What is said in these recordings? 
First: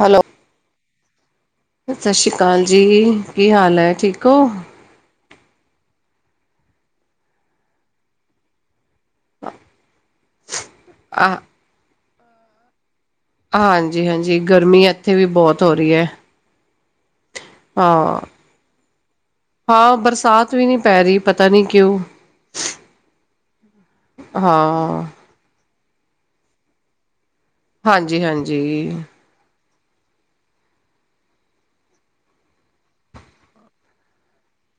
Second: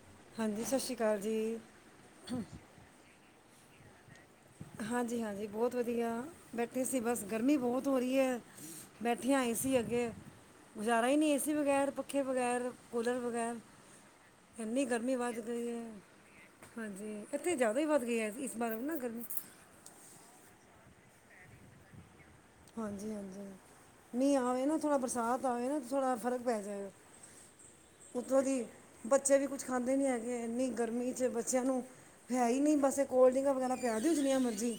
Hello, ਹਾਂਜੀ, ਸਤਿ ਸ਼੍ਰੀ ਅਕਾਲ ਜੀ। ਸਤਿ ਸ਼੍ਰੀ ਅਕਾਲ ਜੀ, ਕੀ ਹਾਲ ਹੈ ਠੀਕ ਹੋ? ਹਾਂਜੀ-ਹਾਂਜੀ, ਬਹੁਤ ਵਧੀਆ ਬੈਠੇ ਸੀ ਬਸ ਗਰਮੀ ਬਹੁਤ ਹੋ ਰਹੀ ਹੈ। ਬੈਠਿਆ ਏ ਸੀ ਅੱਗੇ ਗੁਜ਼ਾਰਾ ਹੀ ਆ ਨਹੀਂ ਏ ਸੀ ਬਗੈਰ ਪੱਖੇ ਬਗੈਰ। ਕੂਲਰ ਬਗੈਰ, ਹਾਂਜੀ ਹਾਂਜੀ ਇੰਨੀ ਗਰਮੀ ਇੱਥੇ ਵੀ ਵੱਧ ਬਹੁਤ ਗਈ ਹੋ ਹੈ। ਰਹੀ ਹਾਂਜੀ, ਇੱਥੇ ਜ਼ਿਆਦਾ ਹੀ ਵੱਧ ਗ ਹਾਂ ਗਿਆ ਇਸ ਬਾਰ ਨਾ ਗਰਮੀ। ਹਾਂ, ਬਰਸਾਤ ਵੀ ਨਹੀਂ ਪੈ ਰਹੀ ਪਤਾ ਨਹੀਂ ਕਿਉਂ? ਹਾਂਜੀ-ਹਾਂਜੀ, ਮੀਂਹ ਆਵੇ ਨਾ ਥੋੜ੍ਹਾ ਹਾਂ ਬਰਸਾਤ ਆਵੇ ਨਾ ਥੋੜ੍ਹਾ ਫ਼ਰਕ ਪੈ ਜਾਏਗਾ। ਹਾਂਜੀ ਉੱਥੋਂ ਹਾਂਜੀ ਦੀ ਬੱਚੇ ਵੀ ਕੁਛ ਖਾਂਦੇ ਨੀ ਹੈਗੇ ਇੰਨੀ ਗਰਮੀ ਚ ਬੱਚਿਆਂ ਨੂੰ, ਹੈ ਹੀ ਨਹੀਂ, ਬਸ ਕੋਲਡ ਡਰਿੰਕਾਂ ਵਗੈਰਾ ਪਿਆ ਦਿਓ ਜਿੰਨੀਆਂ ਮਰਜ਼ੀ।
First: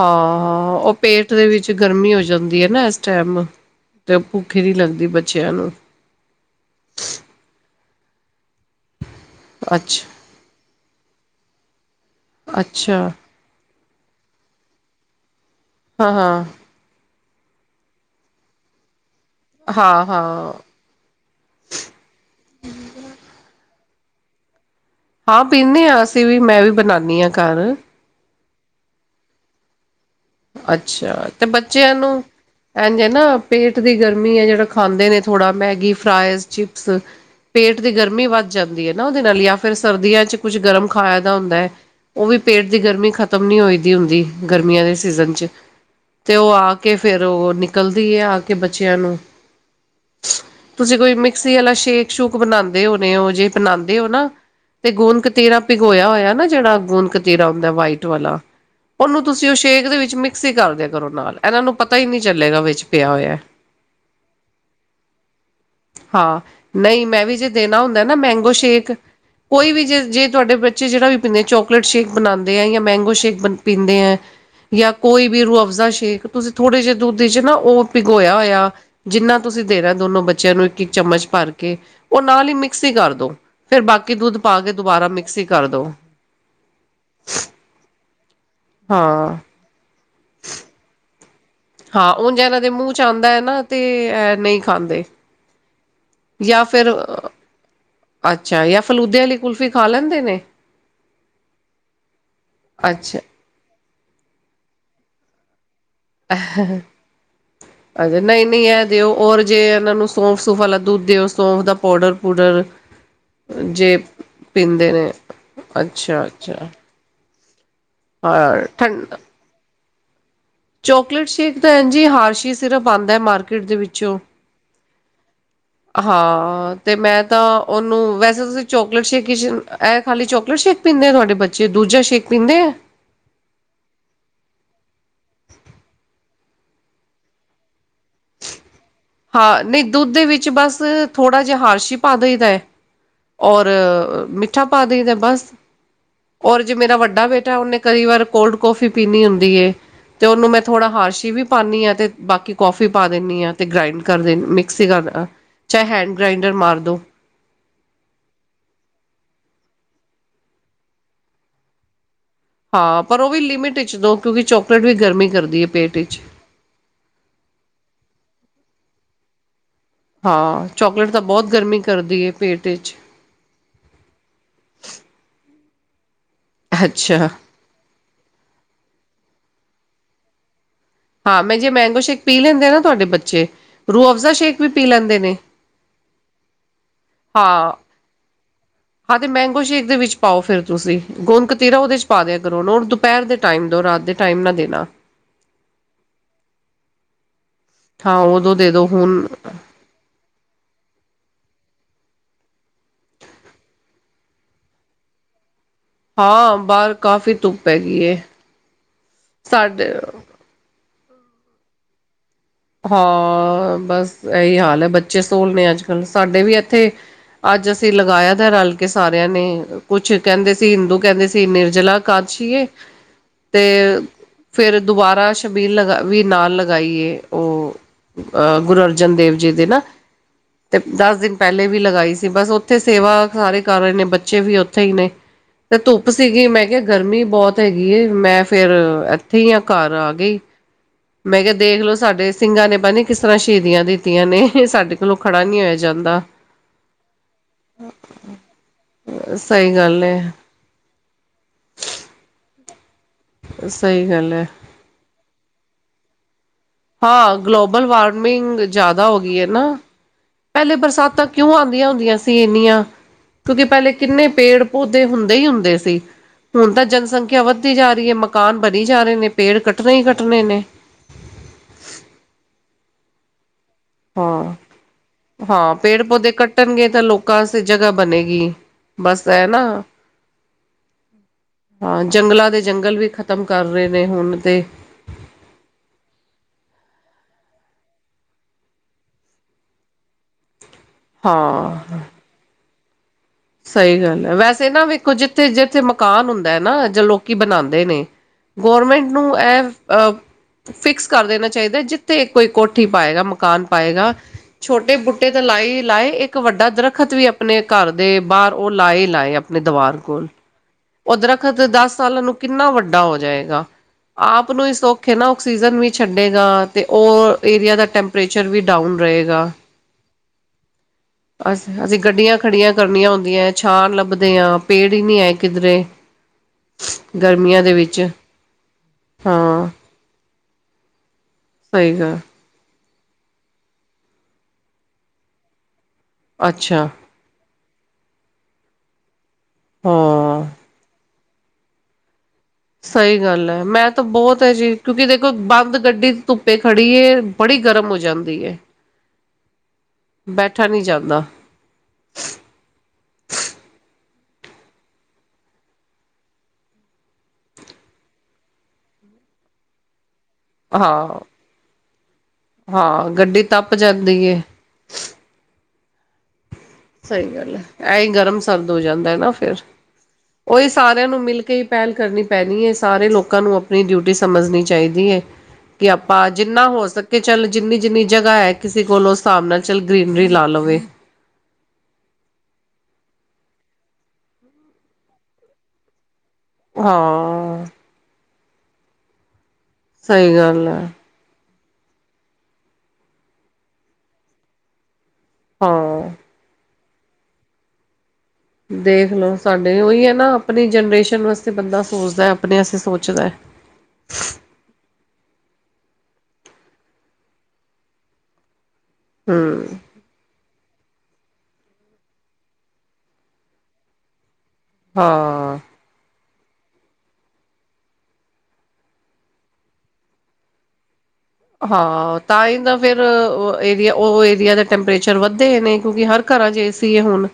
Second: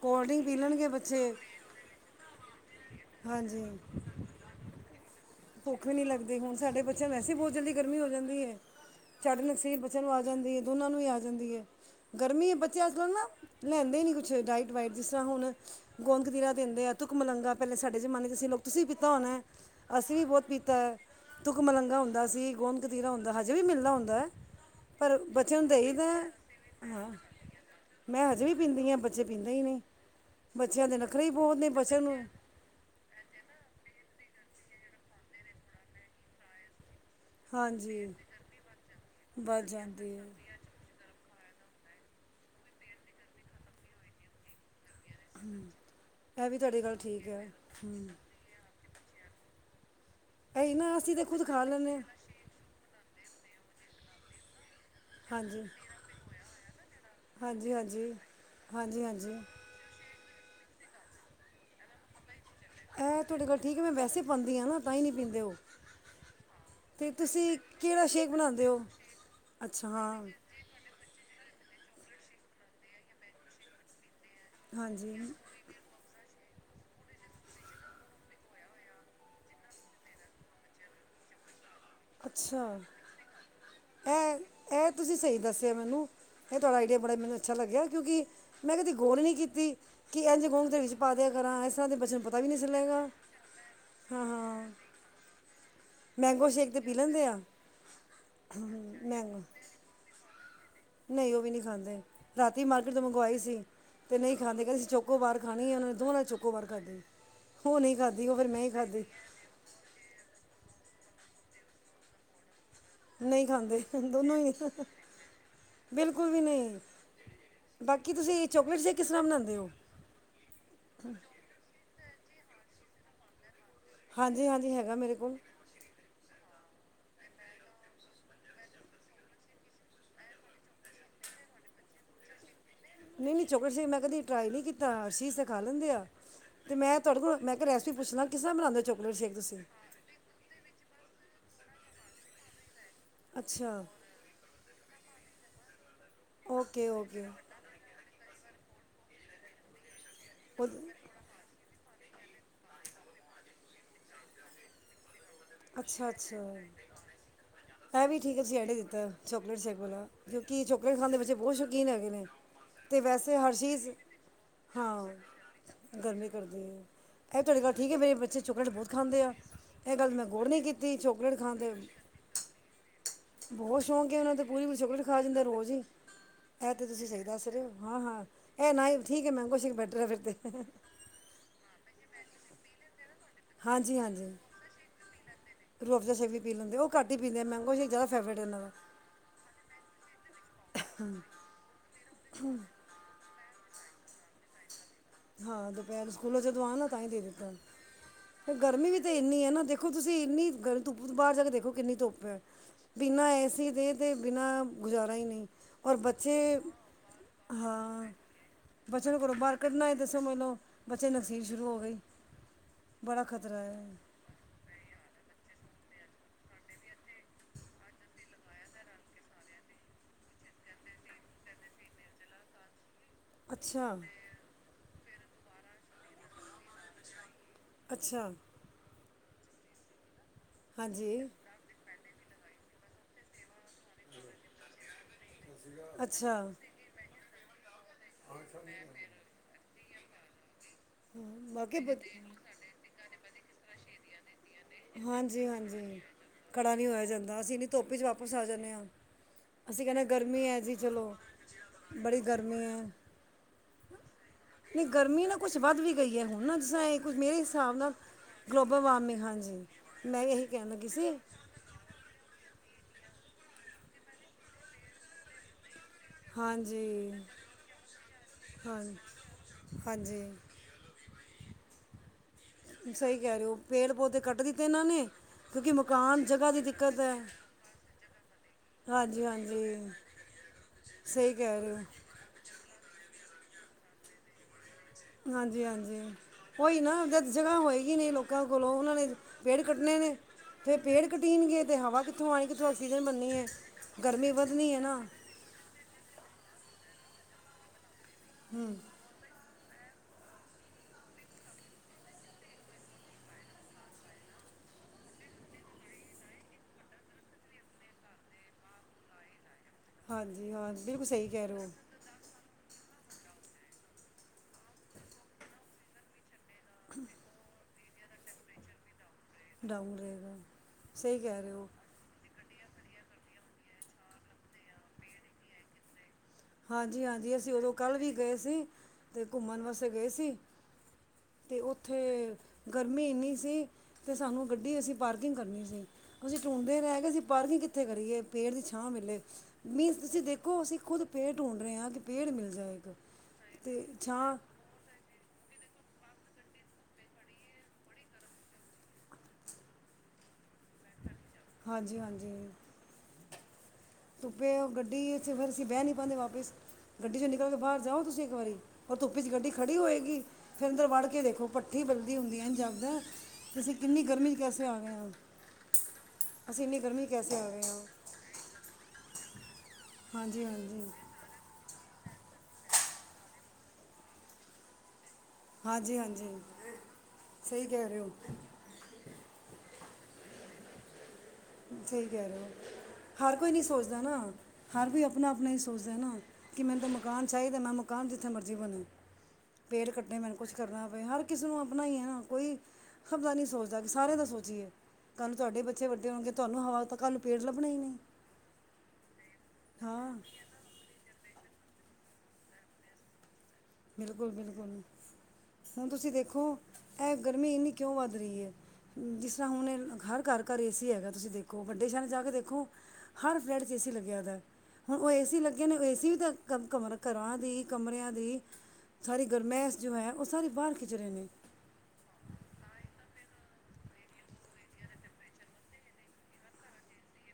ਕੋਲਡ ਡਰਿੰਕ ਪੀ ਲੈਣਗੇ ਉਹ ਪੇਟ ਬੱਚੇ ਦੇ ਵਿੱਚ ਗਰਮੀ ਹੋ ਜਾਂਦੀ ਹੈ ਨਾ ਇਸ ਟਾਈਮ। ਹਾਂਜੀ ਤੇ ਭੁੱਖ ਹੀ ਨਹੀਂ ਲੱਗਦੀ ਬੱਚਿਆਂ ਨੂੰ। ਭੁੱਖ ਵੀ ਨਹੀਂ ਲੱਗਦੀ, ਹੁਣ ਸਾਡੇ ਬੱਚਿਆਂ ਨੂੰ ਵੈਸੇ ਬਹੁਤ ਜਲਦੀ ਗਰਮੀ ਹੋ ਜਾਂਦੀ ਹੈ, ਝੱਟ ਨਕਸੀਰ ਬੱਚਿਆਂ ਨੂੰ ਆ ਅੱਛਾ ਜਾਂਦੀ ਹੈ, ਦੋਨਾਂ ਨੂੰ ਵੀ ਆ ਜਾਂਦੀ ਹੈ, ਗਰਮੀ ਬੱਚੇ ਅੱਜ ਅੱਛਾ ਕੱਲ੍ਹ ਨਾ, ਲੈਂਦੇ ਨਹੀਂ ਕੁਛ ਡਾਈਟ-ਵਾਈਟ, ਜਿਸ ਤਰ੍ਹਾਂ ਹੁਣ ਹਾਂ ਗੋਂਦ ਹਾਂ ਕਤੀਰਾ ਦਿੰਦੇ ਆਂ। ਤੁੁਕ ਮਲੰਗਾ ਪਹਿਲੇ ਸਾਡੇ ਜ਼ਮਾਨੇ ਅਸੀਂ ਲੋਕ ਤੁਸੀਂ ਪਿੱਤਾ ਹੋਣਾ, ਹਾਂ ਅਸੀਂ ਵੀ ਬਹੁਤ ਹਾਂ ਪੀਤਾ ਹੈ ਤੁੁੱਕ ਮਲੰਗਾ ਹੁੰਦਾ ਸੀ ਗੋਦ ਕਤੀਰਾ ਹੁੰਦਾ ਹਜੇ ਵੀ ਮਿਲਣਾ ਹੁੰਦਾ ਹੈ। ਪਰ ਹਾਂ ਬੱਚਿਆਂ ਨੂੰ ਪੀਂਦੇ ਦੇਈ ਹਾਂ ਦਾ, ਅਸੀਂ ਵੀ ਮੈਂ ਵੀ ਹਾਂ ਬਣਾਉਂਦੀ ਘਰ ਮੈਂ ਅਜੇ ਵੀ ਪੀਂਦੀ ਹਾਂ ਬੱਚੇ ਪੀਂਦੇ ਹੀ ਨੇ, ਬੱਚਿਆਂ ਦੇ ਨਖਰੇ ਹੀ ਬਹੁਤ ਨੇ ਬੱਚਿਆਂ ਨੂੰ, ਕਦੇ ਨਾ ਪੇਟ ਦੀ ਗਰਮੀ ਹੈ ਜਿਹੜਾ ਖਾਂਦੇ ਨੇ ਥੋੜਾ ਮੈਗੀ ਫਰਾ ਚਿਪਸ, ਪੇਟ ਦੀ ਹਾਂਜੀ ਗਰਮੀ ਵੱਧ ਜਾਂਦੀ ਹੈ ਨਾ ਉਹਦੇ ਨਾਲ ਜਾਂ ਵੱਧ ਫਿਰ ਜਾਂਦੀ ਸਰਦੀਆਂ ਹੈ ਚ ਕੁੱਝ ਗਰਮ, ਖਾਇਆ ਦਾ ਹੁੰਦਾ ਹੈ, ਉਹ ਵੀ ਪੇਟ ਦੀ ਗਰਮੀ ਖਤਮ ਨਹੀਂ ਹੋਈ ਦੀ ਹੁੰਦੀ ਗਰਮੀਆਂ ਦੇ, ਸੀਜ਼ਨ ਚ ਤੇ ਇਹ ਉਹ ਵੀ ਆ ਤੁਹਾਡੀ ਕੇ ਗੱਲ ਫੇਰ ਠੀਕ ਹੈ ਉਹ ਨਿਕਲਦੀ ਹੈ, ਆ ਕੇ ਬੱਚਿਆਂ ਨੂੰ, ਇਹੀ ਨਾ ਤੁਸੀਂ ਕੋਈ ਅਸੀਂ ਤਾਂ ਖੁਦ ਮਿਕਸੀ ਖਾ ਵਾਲਾ ਲੈਂਦੇ ਹਾਂ ਸ਼ੇਕ ਸ਼ੂਕ ਬਣਾਉਂਦੇ ਹੋਣੇ ਹੋ ਜੇ ਬਨਾਉਂਦੇ ਹੋ ਨਾ, ਤੇ ਗੂਦਕਤੀਰਾ ਹਾਂਜੀ ਭਿਗੋਇਆ ਹੋਇਆ ਨਾ ਜਿਹੜਾ ਗੂਦ ਕਤੀਰਾ ਹੁੰਦਾ ਹਾਂਜੀ ਵਾਈਟ ਹਾਂਜੀ ਵਾਲਾ, ਹਾਂਜੀ ਉਹਨੂੰ ਹਾਂਜੀ ਤੁਸੀਂ ਉਹ ਸ਼ੇਕ ਦੇ ਵਿੱਚ ਮਿਕਸ ਹੀ ਕਰ ਦਿਆ ਕਰੋ ਨਾਲ। ਇਹਨਾਂ ਨੂੰ ਪਤਾ ਹੀ ਨਹੀਂੀ ਚੱਲੇਗਾ ਵਿੱਚ ਪਿਆ ਇਹ ਹੋਇਆ- ਤੁਹਾਡੀ ਗੱਲ ਠੀਕ ਹੈ ਮੈਂ ਵੈਸੇ ਪਾਉਂਦੀ ਹਾਂ ਨਾ ਤਾਂ ਹੀ ਨਹੀਂ ਪੀਂਦੇ ਉਹ ਹਾਂ। ਨਹੀਂ ਅਤੇ ਮੈਂ ਵੀ ਜੇ ਤੁਸੀਂ ਦੇਣਾ ਹੁੰਦਾ ਕਿਹੜਾ ਨਾ ਸ਼ੇਕ ਮੈਂਗੋ ਬਣਾਉਂਦੇ ਹੋ ਸ਼ੇਕ, ਕੋਈ ਵੀ ਅੱਛਾ ਜੇ ਹਾਂ ਜੇ ਤੁਹਾਡੇ ਬੱ- ਬੱਚੇ ਜਿਹੜਾ ਵੀ ਪੀਂਦੇ, ਚੋਕਲੇਟ ਸ਼ੇਕ ਬਣਾਉਂਦੇ ਹੈ ਜਾਂ ਮੈਂਗੋ ਸ਼ੇਕ ਬ ਪੀਂਦੇ ਹੈ। ਜਾਂ ਹਾਂਜੀ ਕੋਈ ਵੀ ਰੂ ਅਫਜ਼ਾ ਸ਼ੇਕ ਤੁਸੀਂ ਥੋੜੇ ਜਿਹੇ ਦੁੱਧ ' ਨਾ ਉਹ ਭਿਗੋਇਆ ਹੋਇਆ ਜਿੰਨਾ ਤੁਸੀਂ ਦੇਣਾ ਦੋਨੋਂ ਬੱਚਿਆਂ ਨੂੰ ਇੱਕ-ਇੱਕ ਚਮਚ ਭਰ ਕੇ ਉਹ ਨਾਲ ਹੀ ਅੱਛਾ ਮਿਕਸੀ ਕਰ ਦੋ ਫੇਿਰ ਬਾਕੀ ਦੁੱਧ ਇਹ ਪਾ ਕੇ ਇਹ ਦੁਬਾਰਾ ਤੁਸੀਂ ਸਹੀ ਮਿਕਸੀ ਕਰ ਦੱਸਿਆ ਦੋ ਮੈਨੂੰ ਇਹ ਤੁਹਾਡਾ ਆਈਡੀਆ ਬੜਾ ਮੈਨੂੰ ਅੱਛਾ ਲੱਗਿਆ ਕਿਉਂਕਿ, ਮੈਂ ਕਦੀ ਗੋਰ ਹਾਂ ਨਹੀਂ ਕੀਤੀ ਕਿ ਇੰਝ ਗੋਗ ਦੇ ਵਿੱਚ ਪਾ। ਵਧ ਕਰਾਂ ਇਸ ਤਰ੍ਹਾਂ ਦੇ ਹਾਂ ਬੱਚੇ ਨੂੰ ਉਝ ਪਤਾ ਵੀ ਨਹੀਂੀ ਇਹਨਾਂ ਦੇ ਮੂੰਹ ਚ ਚੱਲੇਗਾ, ਆਉਂਦਾ ਹੈ ਨਾ ਤੇ ਹਾਂ ਇਹ ਨਹੀਂ ਹਾਂ ਖਾਂਦੇ ਮੈਂਗੋ ਜਾਂ ਸ਼ੇਕ ਤਾਂ ਫਿਰ ਪੀ ਲੈਂਦੇ ਆ। ਅੱਛਾ ਜਾਂ ਫਲੂਦੇ ਵਾਲੀ ਮੈਂਗੋ ਕੁਲਫ਼ੀ ਖਾ ਲੈਂਦੇ ਨੇ ਨਹੀਂ ਉਹ ਵੀ ਨਹੀਂ ਖਾਂਦੇ, ਰਾਤੀ ਮਾਰਕੀਟ ਤੋਂ ਅੱਛਾ ਮੰਗਵਾਈ ਸੀ ਤੇ ਨਹੀਂ ਖਾਂਦੇ ਕਹਿੰਦੇ ਸੀ ਚ ਚੋਕੋ-ਬਾਰ ਖਾਣੀ ਆ, ਉਹਨਾਂ ਨੇ ਦੋਵਾਂ ਚੋਕੋ-ਬਾਰ ਖਾਧੀ, ਉਹ ਨ ਨਹੀਂ ਅਜੇ ਖਾਧੀ, ਉਹ ਫਿਰ ਮੈਂ ਨਹੀਂ ਹੀ ਇਹ ਖਾਧੀ। ਦਿਓ ਔਰ ਜੇ ਇਹਨਾਂ ਨੂੰ ਸੌਂਫ-ਸੂਫ ਵਾਲਾ ਦੁੱਧ ਦਿਓ, ਸੌਂਫ ਦਾ ਪਾਊਡਰ-ਪੂਡਰ ਨਹੀਂ ਖਾਂਦੇ ਦੋਨੋ ਹੀ, ਨੇ ਅੱਛਾ ਬਿਲਕੁਲ ਵੀ ਅੱਛਾ ਨਹੀਂ ਬਾਕੀ ਤੁਸੀਂ ਹਾਂ ਚੋਕਲੇਟ ਸ਼ੇਕ ਠੰਡ ਕਿਸ ਤਰ੍ਹਾਂ ਬਣਾਉਂਦੇ ਹੋ? ਚੋਕਲੇਟ ਸ਼ੇਕ ਤਾਂ ਐਂ ਜੀ ਹਾਰਸ਼ੀ ਸਿਰਪ ਆਉਂਦਾ ਹੈ ਮਾਰਕੀਟ ਦੇ ਵਿੱਚ ਹਾਂਜੀ ਹਾਂਜੀ ਹੈਗਾ ਮੇਰੇ ਕੋਲ ਹਾਂ ਤੇ ਮੈਂ ਤਾਂ ਉਹਨੂੰ, ਵੈਸੇ ਤੁਸੀਂ ਚੋਕਲੇਟ ਸ਼ੇਕ ਇਹ ਖਾਲੀ ਚੋਕਲੇਟ ਸ਼ੇਕ ਪੀਂਦੇਾਂ ਤੁਹਾਡੇ ਬੱਚੇ, ਦੂਜਾ ਸ਼ੇਕ ਪੀਂਦੇ ਆ ਨਹੀਂ-ਨਹੀਂ ਚੌਕਲੇਟਸ ਮੈਂ ਕਦੀ ਟਰਾਈ ਨਹੀਂ ਕੀਤਾ, ਹਰਸ਼ੀਜ਼ ਤਾਂ ਖਾ ਲੈਂਦੇ ਆਂ। ਅਤੇ ਮੈਂ ਤੁਹਾਡੇ ਕੋ ਮੈਂ ਇੱਕ ਰੈਸਪ ਪੁੱਛਣਾ ਕਿਸਾਂ ਬਣਾਉਦੇ ਹੋ ਚਾਕਲੇਟ ਹਾਂ, ਨਹੀਂ ਦੁੱਧ ਦੇ ਵਿੱਚ ਬਸ ਥੋੜ੍ਹਾ ਜਿਹਾ ਹਾਰਸੀ਼ ਪਾ ਦਈਦੈ ਔਰ ਅੱਛਾ ਮਿੱਠਾ ਪਾ ਦਈਦਾ ਬਸ, ਔਰ ਜੇ ਓਕੇ ਮੇਰਾ ਓਕੇ ਵੱਡਾ ਬੇਟਾ ਉਹਨੇ ਕਈ ਵਾਰ ਕੋਲਡ ਕੋੌਫੀ ਪੀਣੀ ਹੁੰਦੀ ਹੈ ਤੇ ਉਹਨੂੰ ਮੈਂ ਉਹ- ਥੋੜਾ ਹਾਰਸ਼ੀ ਵੀ- ਪਾਉਨੀ ਹਾਂ ਤੇ ਬਾਕੀ ਕੌਫੀ ਪਾ ਦਿੰਨੀ ਹਾਂ ਤੇ ਗ੍ਰਾਇੰਡ ਕਰ ਦਿੰਨੀ, ਮਿਕਸੀ ਕਰ ਚਾਹੇ ਹੈਂਡ ਗ੍ਰੈਂਡਰ ਮਾਰਦੋ- ਐ ਵੀ ਠੀਕ ਹੈ ਤੁਸੀਂ ਐਡੀਆ ਦਿੱਤਾ ਚੋਕਲੇਟ ਸੇ਼ਕ ਵਾਲਾ, ਕਿਉਂਕਿ ਚੋਕਲੇਟ ਖਾਣ ਦੇ ਬੱਚੇ ਬਹੁਤ ਸ਼ੌਕੀਨ ਹੈਗੇ ਨੇ। ਤੇ ਹਾਂ ਪਰ ਉਹ ਵੈਸੇ ਵੀ ਲਿਮਿਟ ਹਰਸੀਜ਼, ਵਿੱਚ ਦੋ ਕਿਉਂਕਿ ਚੋਕਲੇਟ ਵੀ ਹਾਂ ਗਰਮੀ ਕਰਦੀ ਏ ਪੇਟ ਵਿੱਚ ਗਰਮੀ ਕਰਦੇ। ਇਹ ਤੁਹਾਡੀ ਗੱਲ ਠੀਕ ਹੈ ਮੇਰੇ ਬੱਚੇ ਚੋਕਲੇਟ ਬਹੁਤ ਖਾਂਦੇ ਆ। ਇਹ ਗੱਲ ਮੈਂ ਗੌਰ ਨਹੀਂ ਹਾਂ ਕੀਤੀ ਚੋਕਲੇਟ ਤਾਂ ਬਹੁਤ ਖਾਣ ਦੇ ਗਰਮੀ ਕਰਦੀ ਹੈ ਪੇਟ ਵਿੱਚ ਬਹੁਤ ਸ਼ੌਂਕ ਏ ਉਹਨਾ ਤੇ ਪੂਰੀ ਵੀ ਚਾਕਲੀਟ ਖਾ ਜਾਂਦਾ ਰੋਜ਼ ਹੀ- ਇਹ ਤੇ ਤੁਸੀਂ ਸਹੀ ਅੱਛਾ ਦੱਸ ਰਹੇ ਹੋ ਹਾਂ ਹਾਂ, ਇਹ ਨਾ ਹੀ ਠੀਕ ਹੈ ਮੈਂ ਕੁਛ ਬੈਟਰ ਆ ਫਿਰ ਤੇ ਹਾਂ ਮੈਂ ਜੇ ਮੈਂਗੋ ਸ਼ੇਕ ਪੀ ਲੈਂਦੇ ਨਾ ਤੁਹਾਡੇ ਬੱਚੇ, ਰੂ-ਅਫਜ਼ਾ ਸ਼ੇਕ ਵੀ ਪੀ ਲੈਂਦੇ ਨੇ। ਰੋਫ ਦਾ ਸੇ ਵੀ ਪੀ ਲੈਂਦੇ ਉਹ ਘੱਟ ਹੀ ਪੀਂਦੇ ਮੈਂਗੋ ਹਾਂ ਜਿਆਦਾ ਫੇਵਰੇਟ ਇਹਨਾਂ ਦਾ ਹਾਂ ਤੇ ਮੈਂਗੋ ਸ਼ੇਕ ਦੇ ਵਿੱਚ ਪਾਓ ਫੇਰ ਤੁਸੀਂ, ਗੋਦਕਤੀਰਾ ਉਹਦੇ ਚ ਪਾ ਦਿਆ ਕਰੋੁ ਦੁਪਹਿਰ ਦੇ ਟਾਈਮ ਦਓ, ਰਾਤ ਦੇ ਟਾਈਮ ਨਾ ਦੇਣਾ। ਹਾਂ ਦੁਪਹਿਰ ਸਕੂਲੋਂ ਜਦੋਂ ਆ ਨਾ ਤਾਂ ਹੀ ਦੇ ਹਾਂ ਦਿੱਤਾ। ਉਦੋਂ ਦੇ ਦੋ ਗਰਮੀ ਵੀ ਤੇ ਹੁਣ ਇੰਨੀ ਆ ਨਾ ਦੇਖੋ ਤੁਸੀਂ ਇੰਨੀ ਗਰ ਧੁੱਪ ਬਾਹਰ ਜਾ ਕੇ ਦੇਖੋ ਕਿੰਨੀ ਧੁੱਪ ਹੈ। ਬਿਨਾਂ ਐਏਸੇ ਦੇ ਬਿਨਾਂ ਗੁਜ਼ਾਰਾ ਹੀ ਨਹੀਂ ਔਰ ਬੱਚੇ, ਹਾਂ ਬਾਹਰ ਕਾਫ਼ੀ ਧੁੱਪ ਹੈਗੀ ਹਾਂ ਏ ਬੱਚੇ ਨੂੰ ਘਰੋਂ ਬਾਰ ਕੱਢਨਾ ਸਾਡੇ ਲੋ ਬੱਚੇ ਨਸੀਹ ਸ਼ੁਰੂ ਹੋ ਗਈ ਬੜਾ ਖ਼ਤਰਾ ਹਾਂ, ਹੈ। ਬਸ ਇਹੀ ਹਾਲ ਹੈ। ਬੱਚੇ ਸੋਹਲ ਨੇ ਅੱਜ-ਕੱਲ। ਸਾਡੇ ਵੀ ਇੱਥੇ ਅੱਜ ਅਸੀਂ ਲਗਾਇਆ ਤਾਂ ਰਲ ਕੇ ਸਾਰਿਆਂ ਨੇ, ਕੁਛ ਕਹਿੰਦੇ ਸੀ ਹਿੰਦੂ ਕਹਿੰਦੇ ਸੀ ਨਿਰਜਲਾ ਏਕਾਦਸ਼ੀ ਏ, ਅੱਛਾ ਤੇ ਫਿਰ ਦੁਬਾਰਾ ਸ਼ਬੀਲ ਵੀ ਨਾਲ ਲਗਾਈਏ। ਅੱਛਾ ਉਹ ਗੁਰੂ ਅਰਜਨ ਦੇਵ ਜੀ ਦੇ ਨਾ ਤੇ ਹਾਂਜੀ ਦਸ ਦਿਨ ਪਹਿਲੇ ਵੀ ਲਗਾਈ ਸੀ, ਬਸ ਉੱਥੇ ਸੇਵਾ ਸਾਰੇ ਕਰ ਰਹੇ ਨੇ, ਬੱਚੇ ਵੀ ਉੱਥੇ ਹੀ ਨੇ ਤੇ ਧੁੱਪ ਅੱਛਾ ਸੀਗੀ, ਮੈਂ ਕਿਹਾ ਗਰਮੀ ਬਹੁਤ ਹੈਗੀ, ਮੈਂ ਫੇਰ ਇੱਥੇ ਹੀ ਆ ਘਰ ਆ ਗਈ। ਮੈਂ ਕਿਹਾ ਬਾਕੀ ਦੇਖ ਲਓ ਬ- ਸਾਡੇ ਸਿੰਘਾਂ ਨੇ ਪਤਾ ਨੀ ਕਿਸ ਤਰ੍ਹਾਂ ਸ਼ਹੀਦੀਆਂ ਦਿੱਤੀਆਂ ਨੇ ਇਹ ਸਾਡੇ ਕੋਲੋਂ ਖੜਾ ਹਾਂਜੀ ਨਹੀਂੀ ਹੋਇਆ ਹਾਂਜੀ ਜਾਂਦਾ ਖੜਾ ਨਹੀਂ ਹੋਇਆ ਜਾਂਦਾ ਅਸੀਂ ਐਨੀ ਧੋਪ ' ਚ ਵਾਪਸ ਆ ਜਾਂਦੇ ਹਾਂ ਸਹੀ ਅਸੀਂ ਗੱਲ ਕਹਿੰਦੇ ਗਰਮੀ ਹੈ ਜੀ ਚਲੋ ਬੜੀ ਗਰਮੀ ਹੈ ਸਹੀ ਗੱਲ ਹੈ ਨਹੀਂ ਗਰਮੀ ਨਾ ਕੁਛ ਵੱਧ ਵੀ ਗਈ ਹੈ ਹੁਣ ਨਸਾ ਇਹ ਕੁਝ ਹਾਂ ਮੇਰੇ ਹਿਸਾਬ ਗਲੋਬਲ ਨਾਲ ਵਾਰਮਿੰਗ ਗਲੋਬਲ ਜ਼ਿਆਦਾ ਹੋ ਵਾਰਮਿੰਗ ਗਈ ਹੈ ਹਾਂਜੀ ਨਾ ਮੈਂ ਇਹ ਪਹਿਲੇ ਬਰਸਾਤਾਂ। ਕਿਉਂ ਆਉਂਦੀਆਂ ਹੁੰਦੀਆਂ ਸੀ ਇੰਨੀਆਂ ਕਿਉਂਕਿ ਪਹਿਲੇ ਕਿੰਨੇ ਪੇੜ ਪੌਦੇ ਹੁੰਦੇ ਹੀ ਹੁੰਦੇ ਸੀ ਹੁਣ ਤਾਂ ਹਾਂਜੀ ਜਨਸੰਖਿਆ ਵੱਧਦੀ ਜਾ ਰਹੀ ਹੈ ਮਕਾਨ ਹਾਂ ਬਣੀ ਜਾ ਰਹੇ ਨੇ ਪੇੜ ਕੱਟਣੇ ਹੀ ਹਾਂਜੀ ਕੱਟਣੇ ਨੇ ਸਹੀ ਕਹਿ ਰਹੇ ਹੋ ਪੇੜ ਪੌਦੇ ਕੱਟ ਹਾਂ ਦਿੱਤੇ ਇਹਨਾਂ ਨੇ ਕਿਉਂਕਿ ਹਾਂ ਪੇੜ ਮਕਾਨ ਪੌਦੇ ਜਗ੍ਹਾ ਦੀ ਕੱਟਣਗੇ ਦਿੱਕਤ ਤਾਂ ਹੈ ਲੋਕਾਂ ਵਾਸਤੇ ਜਗ੍ਹਾ ਬਣੇਗੀ ਹਾਂਜੀ ਬਸ ਹੈ ਨਾ ਹਾਂਜੀ ਸਹੀ ਕਹਿ ਰਹੇ ਹੋ ਹਾਂ ਜੰਗਲਾਂ ਦੇ ਜੰਗਲ ਵੀ ਖ਼ਤਮ ਕਰ ਰਹੇ ਨੇ ਹੁਣ ਤੇ ਹਾਂਜੀ ਹਾਂਜੀ ਓਈ ਨਾ ਅਗਰ ਜਗ੍ਹਾ ਹੋਏਗੀ ਨਹੀਂ ਲੋਕਾਂ ਕੋਲੋਂ ਉਹਨਾਂ ਨੇ ਪੇੜ ਕੱਟਣੇ ਨੇ ਫਿਰ ਪੇੜ ਕਟੀਣਗੇ ਤੇ ਹਾਂ ਹਵਾ ਕਿੱਥੋਂ ਆਉਗੀ ਕਿੱਥੋਂ ਆਕਸੀਜਨ ਬਨਣੀ ਹੈ। ਸਹੀ ਗੱਲ ਹੈ ਵੈਸੇ ਨਾ ਵੇਖੋ ਜੈ ਥੇ ਜਿੱਥੇ ਮਕਾਨ ਹੁੰਦਾ ਹੈ ਨਾ ਜ ਲੋਕੀ ਬਣਾਉਂਦੇ ਨੇ ਗੌਰਮੈਂਟ ਨੂੰ ਇਹ ਅ ਫਿਕਸ ਕਰ ਦੇਣਾ ਚਾਹੀਦਾ ਜਿੱਥੇ ਕੋਈ ਕੋਠੀ ਪਾਏਗਾ ਮਕਾਨ ਪਾਏਗਾ ਛੋਟੇ ਬੂਟੇ ਤੇ ਲਾਈ ਲਾਏ ਇੱਕ ਵੱਡਾ ਦਰਖਤ ਵੀ ਆਪਣੇ ਘਰ ਦੇ ਬਾਹਰ ਉਹ ਲਾਏ ਲਾਏ ਆਪਣੇ ਦੀਵਾਰ ਕੋਲ ਹਾਂਜੀ ਹਾਂ ਬਿਲਕੁਲ ਉਹ ਸਹੀ ਕਹਿ ਦਰਖਤ ਰਹੇ ਹੋ ਦੱਸ ਕਲ ਨੂੰ ਕਿੰਨਾ ਵੱਡਾ ਹੋ ਜਾਏਗਾ ਆਪ ਨੂੰ ਹੀ ਸੋਖੇ ਗਾ ਆਕਸੀਜਨ ਵੀ ਛੱਡੇਗਾ ਅਤੇ ਉਹ ਏਰੀਆ ਦਾ ਟੈਂਪਰੇਚਰ ਵੀ ਡਾਊਨ ਰਹੇਗਾ ਡਾਊਨ ਰਹੇਗਾ ਸਹੀ ਕਹਿ ਰਹੇ ਹੋ ਅ ਅਸੀਂ ਗੱਡੀਆਂ ਖੜੀਆਂ ਕਰਨੀਆਂ ਹੁੰਦੀਆਂ ਛਾ ਲੱਭਦੇ ਹਾ ਪੇੜ ਹੀ ਨਹੀਂੀ ਏ ਕਿਧਰੇ ਹਾਂਜੀ ਹਾਂਜੀ ਅਸੀਂ ਗਰਮੀਆਂ ਦੇ ਉਦੋਂ ਕੱਲ੍ਹ ਵਿੱਚ ਵੀ ਗਏ ਸੀ ਅਤੇ ਘੁੰਮਣ ਹਾਂ ਵਾਸਤੇ ਗਏ ਸੀ ਅਤੇ ਸਹੀ ਉੱਥੇ ਗੱਲ ਗਰਮੀ ਇੰਨੀ ਸੀ ਅਤੇ ਸਾਨੂੰ ਗੱਡੀ ਅਸੀਂ ਪਾਰਕਿੰਗ ਕਰਨੀ ਸੀ ਅਸੀਂ ਟੂੰਡਦੇ ਅੱਛਾ ਰਹਿ ਕੇਏ ਅਸੀਂ ਪਾਰਕਿੰਗ ਕਿੱਥੇ ਕਰੀਏ ਪੇੜ ਦੀ ਛਾਂ ਮਿਲੇ ਮੀਨਸ ਤੁਸੀਂ ਹਾਂ ਦੇਖੋ ਅਸੀਂ ਖੁਦ ਪੇ ਢੂੰਡ ਰਹੇ ਹਾਂ ਤੇ ਪੇੜ ਮਿਲ ਜਾਏ ਇੱਕ ਸਹੀ ਗੱਲ ਹੈ ਅਤੇ ਮੈਂ ਤਾਂ ਛਾਂ ਬਹੁਤ ਜੀ ਕਿਉਂਕਿ ਦੇਖੋ ਬੰਦ ਗੱਡੀ ਧੁੱਪੇ ਖੜੀ ਹੈ ਬੜੀ ਗਰਮ ਹੋ ਜਾਂਦੀ ਹੈ ਬੈਠਾ ਨਹੀਂੀ ਜਾਂਦਾ ਹਾਂਜੀ ਹਾਂਜੀ ਹਾ ਧੁੱਪੇ ਓਹ ਗੱਡੀ ਫਿਰ ਅਸੀਂ ਬਹਿ ਨਹੀ ਪਾਉਦੇ ਵਾਪਿਸ ਗੱਡੀ ਚੋਂ ਨਿਕਲ ਕੇ ਬਾਹਰ ਜਾਓ ਤੁਸੀਂ ਇੱਕ ਵਾਰੀ ਧੁੱਪ ਚ ਗੱਡੀ ਖੜੀ ਹੋਏਗੀ ਫਿਰ ਅੰਦਰ ਹਾਂ ਵੜ੍ਹ ਕੇ ਦੇਖੋ ਭੱਠੀ ਬਲਦੀ ਹੁੰਦੀ ਹੈ ਇੰਜ ਅਗ ਹਾਂ ਗੱਡੀ ਤੱਪ ਅਸੀਂ ਕਿੰਨੀ ਜਾਂਦੀ ਗਰਮੀ ਚ ਹੈ ਕਹਿ ਹਾ ਅਸੀ ਨਿਕ ਸਹੀ ਗੱਲ ਹੈ ਐ ਹੀ ਗਰਮ ਸਰਦ ਹੋ ਜਾਂਦਾ ਨਾ ਫੇਿਰ ਹਾਂਜੀ ਉਹੀ ਹਾਂਜੀ ਸਾਰਿਆਂ ਨੂੰ ਮਿਲ ਕੇ ਹੀ ਪਹਿਲ ਕਰਨੀ ਪੈਣੀ ਹੈ। ਸਾਰੇ ਲੋਕਾਂ ਨੂੰ ਆਪਣੀ ਡਿਊਟੀ ਸਮਝਣੀ ਚਾਹੀਦੀ ਹੈ। ਕਿ ਹਾਂਜੀ ਆਪਾਂ ਹਾਂਜੀ ਜਿੰਨਾ ਹੋ ਸਕੇ ਚੱਲ ਸਹੀ ਜਿੰਨੀ ਕਹਿ ਰਹੇ ਜਿੰਨੀ ਹੋ ਜਗ੍ਹਾ ਹੈ ਕਿਸੇ ਕੋਲ ਉਸ ਹਿਸਾਬ ਨਾਲ ਚੱਲ ਗਰੀਨਰੀ ਲਾ ਲਵੇ ਸਹੀ ਕਹਿ ਰਹੇ ਹੋ ਹਰ ਕੋਈ ਨਹੀਂ ਸੋਚਦਾ ਨਾ ਹਰ ਕੋਈ ਆਪਣਾ ਆਪਣਾ ਹੀ ਸੋਚਦਾ ਨਾ ਕਿ ਮੈਨੂੰ ਤਾਂ ਮਕਾਨ ਚਾਹੀਦਾ ਹਾਂ ਮੈਂ ਮਕਾਨ ਜਿੱਥੇ ਮਰਜ਼ੀ ਬਣ ਪੇੜ ਕੱਟਣੇ ਸਹੀ ਮੈਨੂੰ ਕੁੱਛ ਗੱਲ ਹੈ ਕਰਨਾ ਹੋਵੇ ਹਰ ਕਿਸੇ ਨੂੰ ਆਪਣਾ ਹੀ ਹੈ ਨਾ ਕੋਈ ਸਬਦਾ ਨਹੀਂ ਸੋਚਦਾ ਕਿ ਸਾਰਿਆਂ ਦਾ ਸੋਚੀਏ ਕੱਲ੍ਹ ਤੁਹਾਡੇ ਬੱਚੇ ਵੱਡੇ ਹਾਂ ਹੋਣਗੇ ਤੁਹਾਨੂੰ ਹਵਾ ਤਾਂ ਕੱਲ੍ਹ ਨੂੰ ਪੇੜ ਲੱਭਣਾ ਹੀ ਨਹੀਂ ਦੇਖ ਲਓ ਸਾਡੇ ਉਹੀ ਹਾਂ ਹੈ ਨਾ ਆਪਣੀ ਜਨਰੇਸ਼ਨ ਵਾਸਤੇ ਬੰਦਾ ਸੋਚਦਾ ਆਪਣੇ ਵਾਸਤੇ ਸੋਚਦਾ ਬਿਲਕੁਲ ਬਿਲਕੁਲ ਹੁਣ ਤੁਸੀਂ ਦੇਖੋ ਇਹ ਗਰਮੀ ਇੰਨੀ ਕਿਉਂ ਵੱਧ ਰਹੀ ਹੈ ਜਿਸ ਤਰ੍ਹਾਂ ਹਮ ਹੁਣੇ ਘਰ ਘਰ ਘਰ ਏ ਸੀ ਹੈਗਾ ਤੁਸੀਂ ਦੇਖੋ ਵੱਡੇ ਸ਼ਹਿਰ ' ਜਾ ਕੇ ਦੇਖੋ ਹਰ ਫਲੈਟ 'ਚ ਏ ਸੀ ਲਾਗੀ ਆਦਾ ਹਾਂ ਓ ਏ ਸੀ ਲੱਗੇ ਨੇ ਏ ਸੀ ਵੀ ਤਾਂ, ਘ ਘਰਾਂ ਦੀ ਕਮਰੇਆਂ ਦੀ ਸਾਰੀ ਗਰਮੈਸ਼ ਜੋ ਹੈ, ਓ ਸਾਰੀ ਬਾਰ ਖਿੱਚ ਰਏ ਨੇ। ਹਾਂ, ਤਾਂ ਈ ਤਾਂ ਫੇਰ ਓ ਏਰੀਆ, ਓ ਏਰੀਆ ਦਾ ਟੈਂਪਰੇਚਰ ਵੱਦੇਆ ਈ ਨੀ ਕੇਓਕਿ ਹਰ ਘਰਾਂ ਚ ਏ ਸੀ ਏ ਹੁਨ,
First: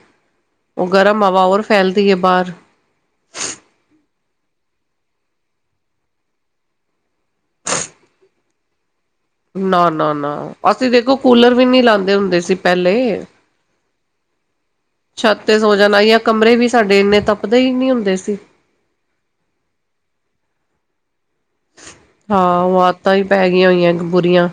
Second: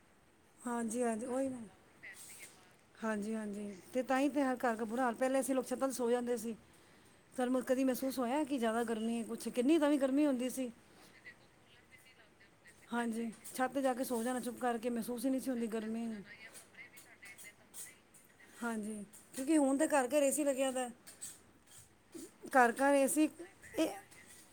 ਓ ਹਾਂਜੀ ਗਰਮ ਹਵਾ ਹੋਰ ਫੈਲਦੀ ਐ ਬਾਰ। ਹਾਂਜੀ-ਹਾਂਜੀ, ਤੇ ਤਾਂ ਈ ਤਾਂ ਹਾਰ ਘਾਰ ਘਾ ਬੁਰਾ ਹਾਲ ਪੈਲੇ ਅਸੀਂ ਲੋਕ ਸਬ ਛਤਾਂ ਤੇ ਸੋ ਜਾਂਦੇ ਸੀ। ਥੋਨੂੰ ਮ ਕਦੀ ਮੈਹਸੂਸ ਹੋਏਆ, ਕਿ ਜਾਦਾ ਗਰਮੀ ਏ ਕੂ ਨਾ, ਨਾ, ਨਾ ਅਸੀਂ ਦੇਖੋ ਕੂਲਰ ਵੀ ਨੀ ਲਾਂਦੇ ਹੁੰਦੇ ਸੀ। ਪੈਲੇ, ਹਾਂਜੀ ਛੱਤ ਤੇ ਜਾ ਕੇ ਸੋ ਜਾਣਾ ਚੁੱਪ ਕਰਕੇ ਮਹਿਸੂਸ ਹੀ ਨਹੀਂ ਛੱਤ ਸੀ ਤੇ ਹੁੰਦੀ ਸੋ ਜਾਨਾ ਗਰਮੀ ਯਾ ਕਮਰੇ ਵੀ ਸਾਡੇ ਏਨੇ ਤ ਪਤਾ ਈ ਨੀ ਹੁੰਦਾ ਸੀ। ਹਾਂਜੀ, ਕਿਉਂਕਿ ਹੁਨ ਤਾਂ ਘਾਰ-ਘਾਰ ਏਸੀ ਲੱਗੇਆਦੈ ਹਾਂ, ਓ ਆਤਾਂ ਈ ਪੈ ਗੀਆਂ ਹੋਈਆਂ ਏ ਇੱਕ ਬੁਰੀਆਂ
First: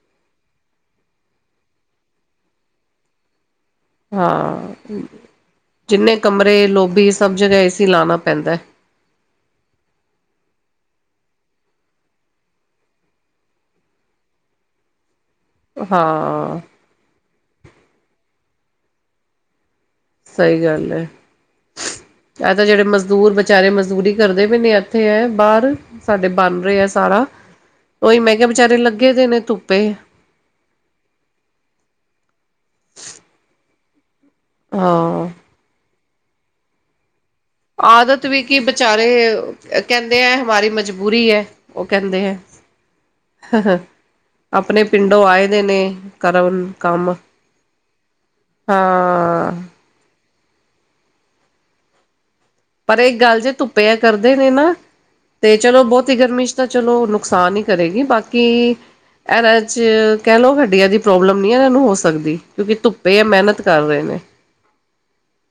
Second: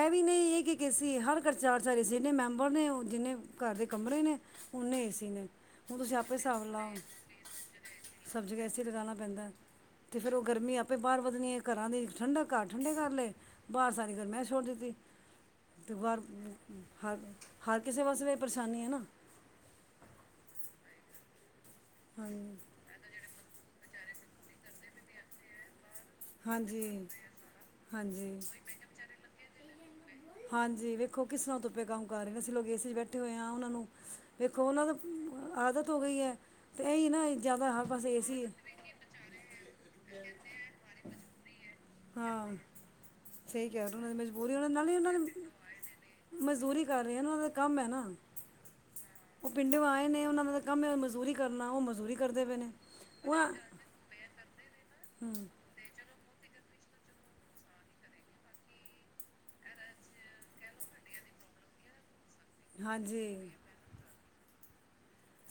ਐ ਵੀ ਨੀ ਐ ਇੱਕਿ-ਇੱਕ ਏਸੀ ਏ, ਹਾਰ ਘਾਰ ਚਾਰ-ਚਾਰ ਏਸੀ ਨੇ ਜਿੰਨੇ ਮੈਂਬਰ ਨੇ ਓ ਜਿੰਨੇ ਘਾਰ ਦੇ ਕਮਰੇ ਨੇ ਹਾਂ ਓਨੇ ਏ ਸੀ ਨੇ, ਹੁਨ ਤੁਸੀ ਜਿੰਨੇ ਆਪੇ ਸ੍ਹਾਬ ਕਮਰੇ ਲਾਓ ਲੋਬੀ ਸਭ ਜਗ੍ਹਾ ਏ ਸੀ ਲਾਉਣਾ ਸਬ ਜ ਪੈਂਦਾ ਕਿਦਰ ਜਾਨਾ ਪੈਂਦਾ ਏ ਤੇ ਫੇਰ ਓ ਗਰਮੀ ਆਪੇ ਬਾਰ ਵੱਦਣੀ ਏ ਘਰਾਂ ਦੀ ਵਿੱਚ ਠੰਡਾ ਘਾਰ ਠੰਡੇ ਕਾਰ ਲਏ ਬਾਰ ਸਾਰੀ ਗਰਮੈਸ਼ ਛੋੜ ਦਿੱਤੀ, ਤੇ ਬਾਰ ਹਾਂ ਹਾ ਹਾਰ ਕਿਸੇ ਵਾਸਤੇ ਪਰੇਸ਼ਾਨੀ ਏ ਨਾ ਸਈ ਗਾੱਲ ਏ, ਯਾ ਹਾਂਜੀ ਤਾਂ ਜੇੜੇ ਮਜ਼ਦੂਰ ਬੈ ਚਾਰੇ ਮਜ਼ਦੂਰੀ ਕਰਦੇ ਪਏ ਨੇ ਐਥੇ ਏ ਬਾਰ- ਸਾਡੇ ਬਾਨ ਰੇਆ ਹਾਂਜੀ ਸਾਰਾ, ਓਈ ਮੈਂ ਹਾਂਜੀ ਕੇਆ ਬਚਾਰੇ ਲੱਗੇ ਦੇ ਨੇ ਧੁੱਪੇ ਹਾਂਜੀ, ਵੇਖੋ ਕਿਸਰਾਂ ਧੁੱਪੇ ਕਾਂਮ ਕਾਰ ਰੇਨ ਅਸੀਂ ਲੋਕ ਏਸੀ 'ਚ ਬੈਠੇ ਹੋਏ ਆਂ ਓਨਾਂ ਨੂੰ ਵੇਖੋ ਓਨਾਂ ਨ ਹਾਂ ਤਾ, ਆਦਤ ਹੋ ਗਈ ਐ ਤੇ ਏਈ ਨਾ ਜ਼ਿਆਦਾ ਹਰ ਪਾਸੇ ਆਦਤ ਵੀ ਏਸੀ ਕੀ ਬਚਾਰੇ, ਅ ਕੈਂਦੇ ਐ ਹਮਾਰੀ ਮਜਬੂਰੀ ਹੈ ਓ ਕੈਂਦੇ ਹੈ ਸਈ ਕੇਆ ਓਨਾ ਦੀ ਮਜਬੂਰੀ, ਓਨਾਂ ਆਪਣੇ ਨਾਲੇ ਈ ਓਨਾਂ ਪਿੰਡੋਂ ਦੀ ਆਏ ਦੇ ਨੇ ਕਰਨ ਮਜ਼ਦੂਰੀ ਕਰ ਕੰਮ ਰਏ ਆ ਓਨਾ ਦੇ। ਕਾੰਮ ਐ ਨਾ, ਓ ਹਾਂ ਪਿੰਡੋ ਆਏ ਨੇ ਓਨਾਂ ਨਾਲ ਕਾੰਮ ਏ ਮਜ਼ਦੂਰੀ ਕਰਨਾ, ਓ ਮਜ਼ਦੂਰੀ ਕਰਦੇ ਪੇ ਨੇ। ਪਰ ਏਕ ਗਾੱਲ ਜੇ, ਉਹ ਧੂੱਪੇ ਐ ਕਾਰਦੇ ਨੇ ਨਾ ਤੇ ਚਲੋ ਬੋਤੀ ਗਰਮੀ ਚ ਤਾਂ ਚਲੋ ਨੁਕਸਾਨ ਈ ਕਰੇਗੀ, ਬਾਕੀ ਐਨਾ ਚ, ਕੈ ਲੋ ਹੱਡੀਆਂ ਦੀ ਪ੍ਰੋਬਲਮ ਨੀ ਐਨਾਂ ਨੂੰ ਹੋ ਸਕਦੀ ਕਿਉਂਕਿ ਧੁੱਪੇ ਐ ਹਾਂਜੀ ਮੈਨਤ ਕਾਰ ਰਏ ਨੇ।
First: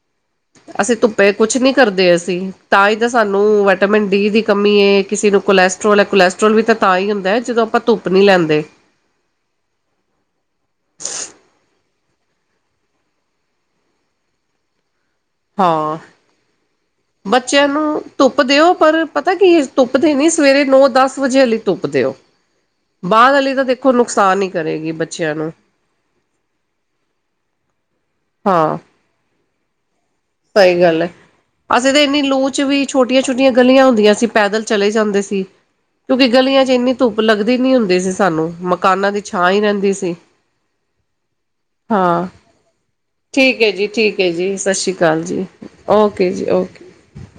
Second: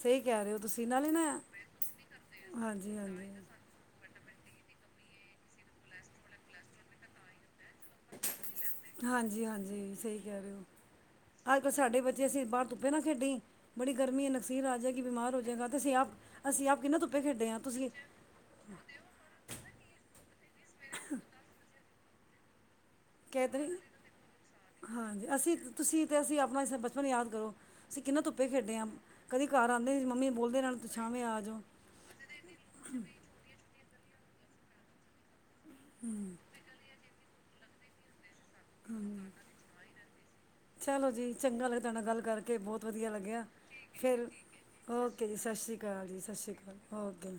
ਸਈ ਕੈ ਰਏ ਓ ਤੁਸੀਂ, ਅਸੀਂ ਨਾਲੇ ਨਾ ਧੁੱਪੇ ਕੁਛ ਨਹੀਂ ਕਰਦੇ ਅਸੀਂ ਤਾਂ ਈ ਹਾਂਜੀ ਤਾਂ ਹਾਂਜੀ ਸਾਨੂੰ ਵੈਟਾਮੈਨ ਡੀ ਦੀ ਕਮੀ ਏ, ਕਿਸੇ ਨੂੰ ਕੋਲੈਸਟਰੋਲ ਐ ਕੋਲੈਸਟਰੋਲ ਵੀ ਤਾਂ ਤਾਈ ਹੁੰਦੈ ਜਦੋਂ ਆਪਾਂ ਧੁੱਪ ਨੀ ਲੈਂਦੇ। ਹਾਂਜੀ-ਹਾਂਜੀ, ਸਈ ਕੈ ਰੇ ਓ। ਅੱਜ-ਕੱਲ ਸਾਡੇ ਬੱਚੇ ਅਸੀਂ ਬਾਰ ਧੁੱਪੇ ਨਾ ਖੇਡੀਏ, ਬੜੀ ਗਰਮੀ ਏ ਨਕਸੀਰ ਆ ਜੈਗੀ ਬਿਮਾਰ ਹੋ ਜਾੲ ਜਗਾ ਤੇ ਅਸੀਂ ਹਾਂ ਆਪ, ਅਸੀਂ ਆਪ ਕਿੰਨਾ ਧੁੱਪੇ ਖੇਡੇ ਆਂ ਬੱਚਿਆਂ ਤੁਸੀ ਨੂੰ ਧੁੱਪ ਦਿਓ ਪਰ ਪਤਾ ਕੀ ਏ, ਧੂੱਪ ਦੇਨੀ ਸਵੇਰੇ ਨੌ-ਦਸ ਵਜੇ ਵਾਲੀ ਧੁੱਪ ਦੇਓ। ਆ ਕਹਿ ਵਾਲੀ ਤਾਂ ਨਹੀਂ ਦੇਖੋ ਨੁਕਸਾਨ ਹੀ ਕਰੇਗੀ ਹਾਂਜੀ, ਬੱਚਿਆਂ ਨੂੰ ਅਸੀਂ ਤੇ ਤੁਸੀਂ ਤੇ ਅਸੀਂ ਆਪਨਾ ਬਚਪਨ ਯਾਦ ਕਰੋ ਅਸੀਂ ਕਿੰਨਾ ਧੁੱਪੇ ਖੇਡੇ ਆਂ। ਕਦੀ ਘਾਰ ਆਂਦੇ ਈ ਮੰਮੀ ਬੋਲਦੇ ਸਈ ਰਹਿਣਾ ਗਾੱਲ ਐ, ਛਾਵੇਂ ਆ ਜਾਓ ਅਸੀਂ ਤਾਂ ਐਨੀ ਲੂ ਚ ਵੀ ਛੋਟੀਆਂ ਛੋਟੀਆਂ ਗਲੀਆਂ ਹੁੰਦੀਆਂ ਸੀ, ਪੈਦਲ ਚਲੇ ਜਾਂਦੇ ਸੀ ਕਿਉਂਕਿ ਗਲੀਆਂ ਚ ਏਨੀ ਧੁੱਪ ਲੱਗਦੀ ਨੀ ਹੁੰਦੀ ਸੀ ਸਾਨੂੰ, ਮਕਾਨਾਂ ਦੀ ਛਾਂ ਈ ਰੈਂਦੀ ਸੀ। ਚਲੋ ਜੀ, ਚੰਗਾ ਲੱਗਦਾ ਤੁਆਡੇ ਨਾਲ ਗਾੱਲ ਹਾਂ ਕਰਕੇ ਬੋਤ ਵਦੀਆ ਲੱਗੇਆ ਠੀਕ ਹੈ ਜੀ ਠੀਕ ਫੇਰ ਹੈ ਜੀ ਸਤਿ ਸ਼੍ਰੀ ਓ ਅਕਾਲ ਜੀ ਸਸ੍ਰੀ ਕਾਲ ਜੀ, ਓਕੇ ਸਸੀ਼ ਕਾਲ ਓਕੇ ਓਕੇ।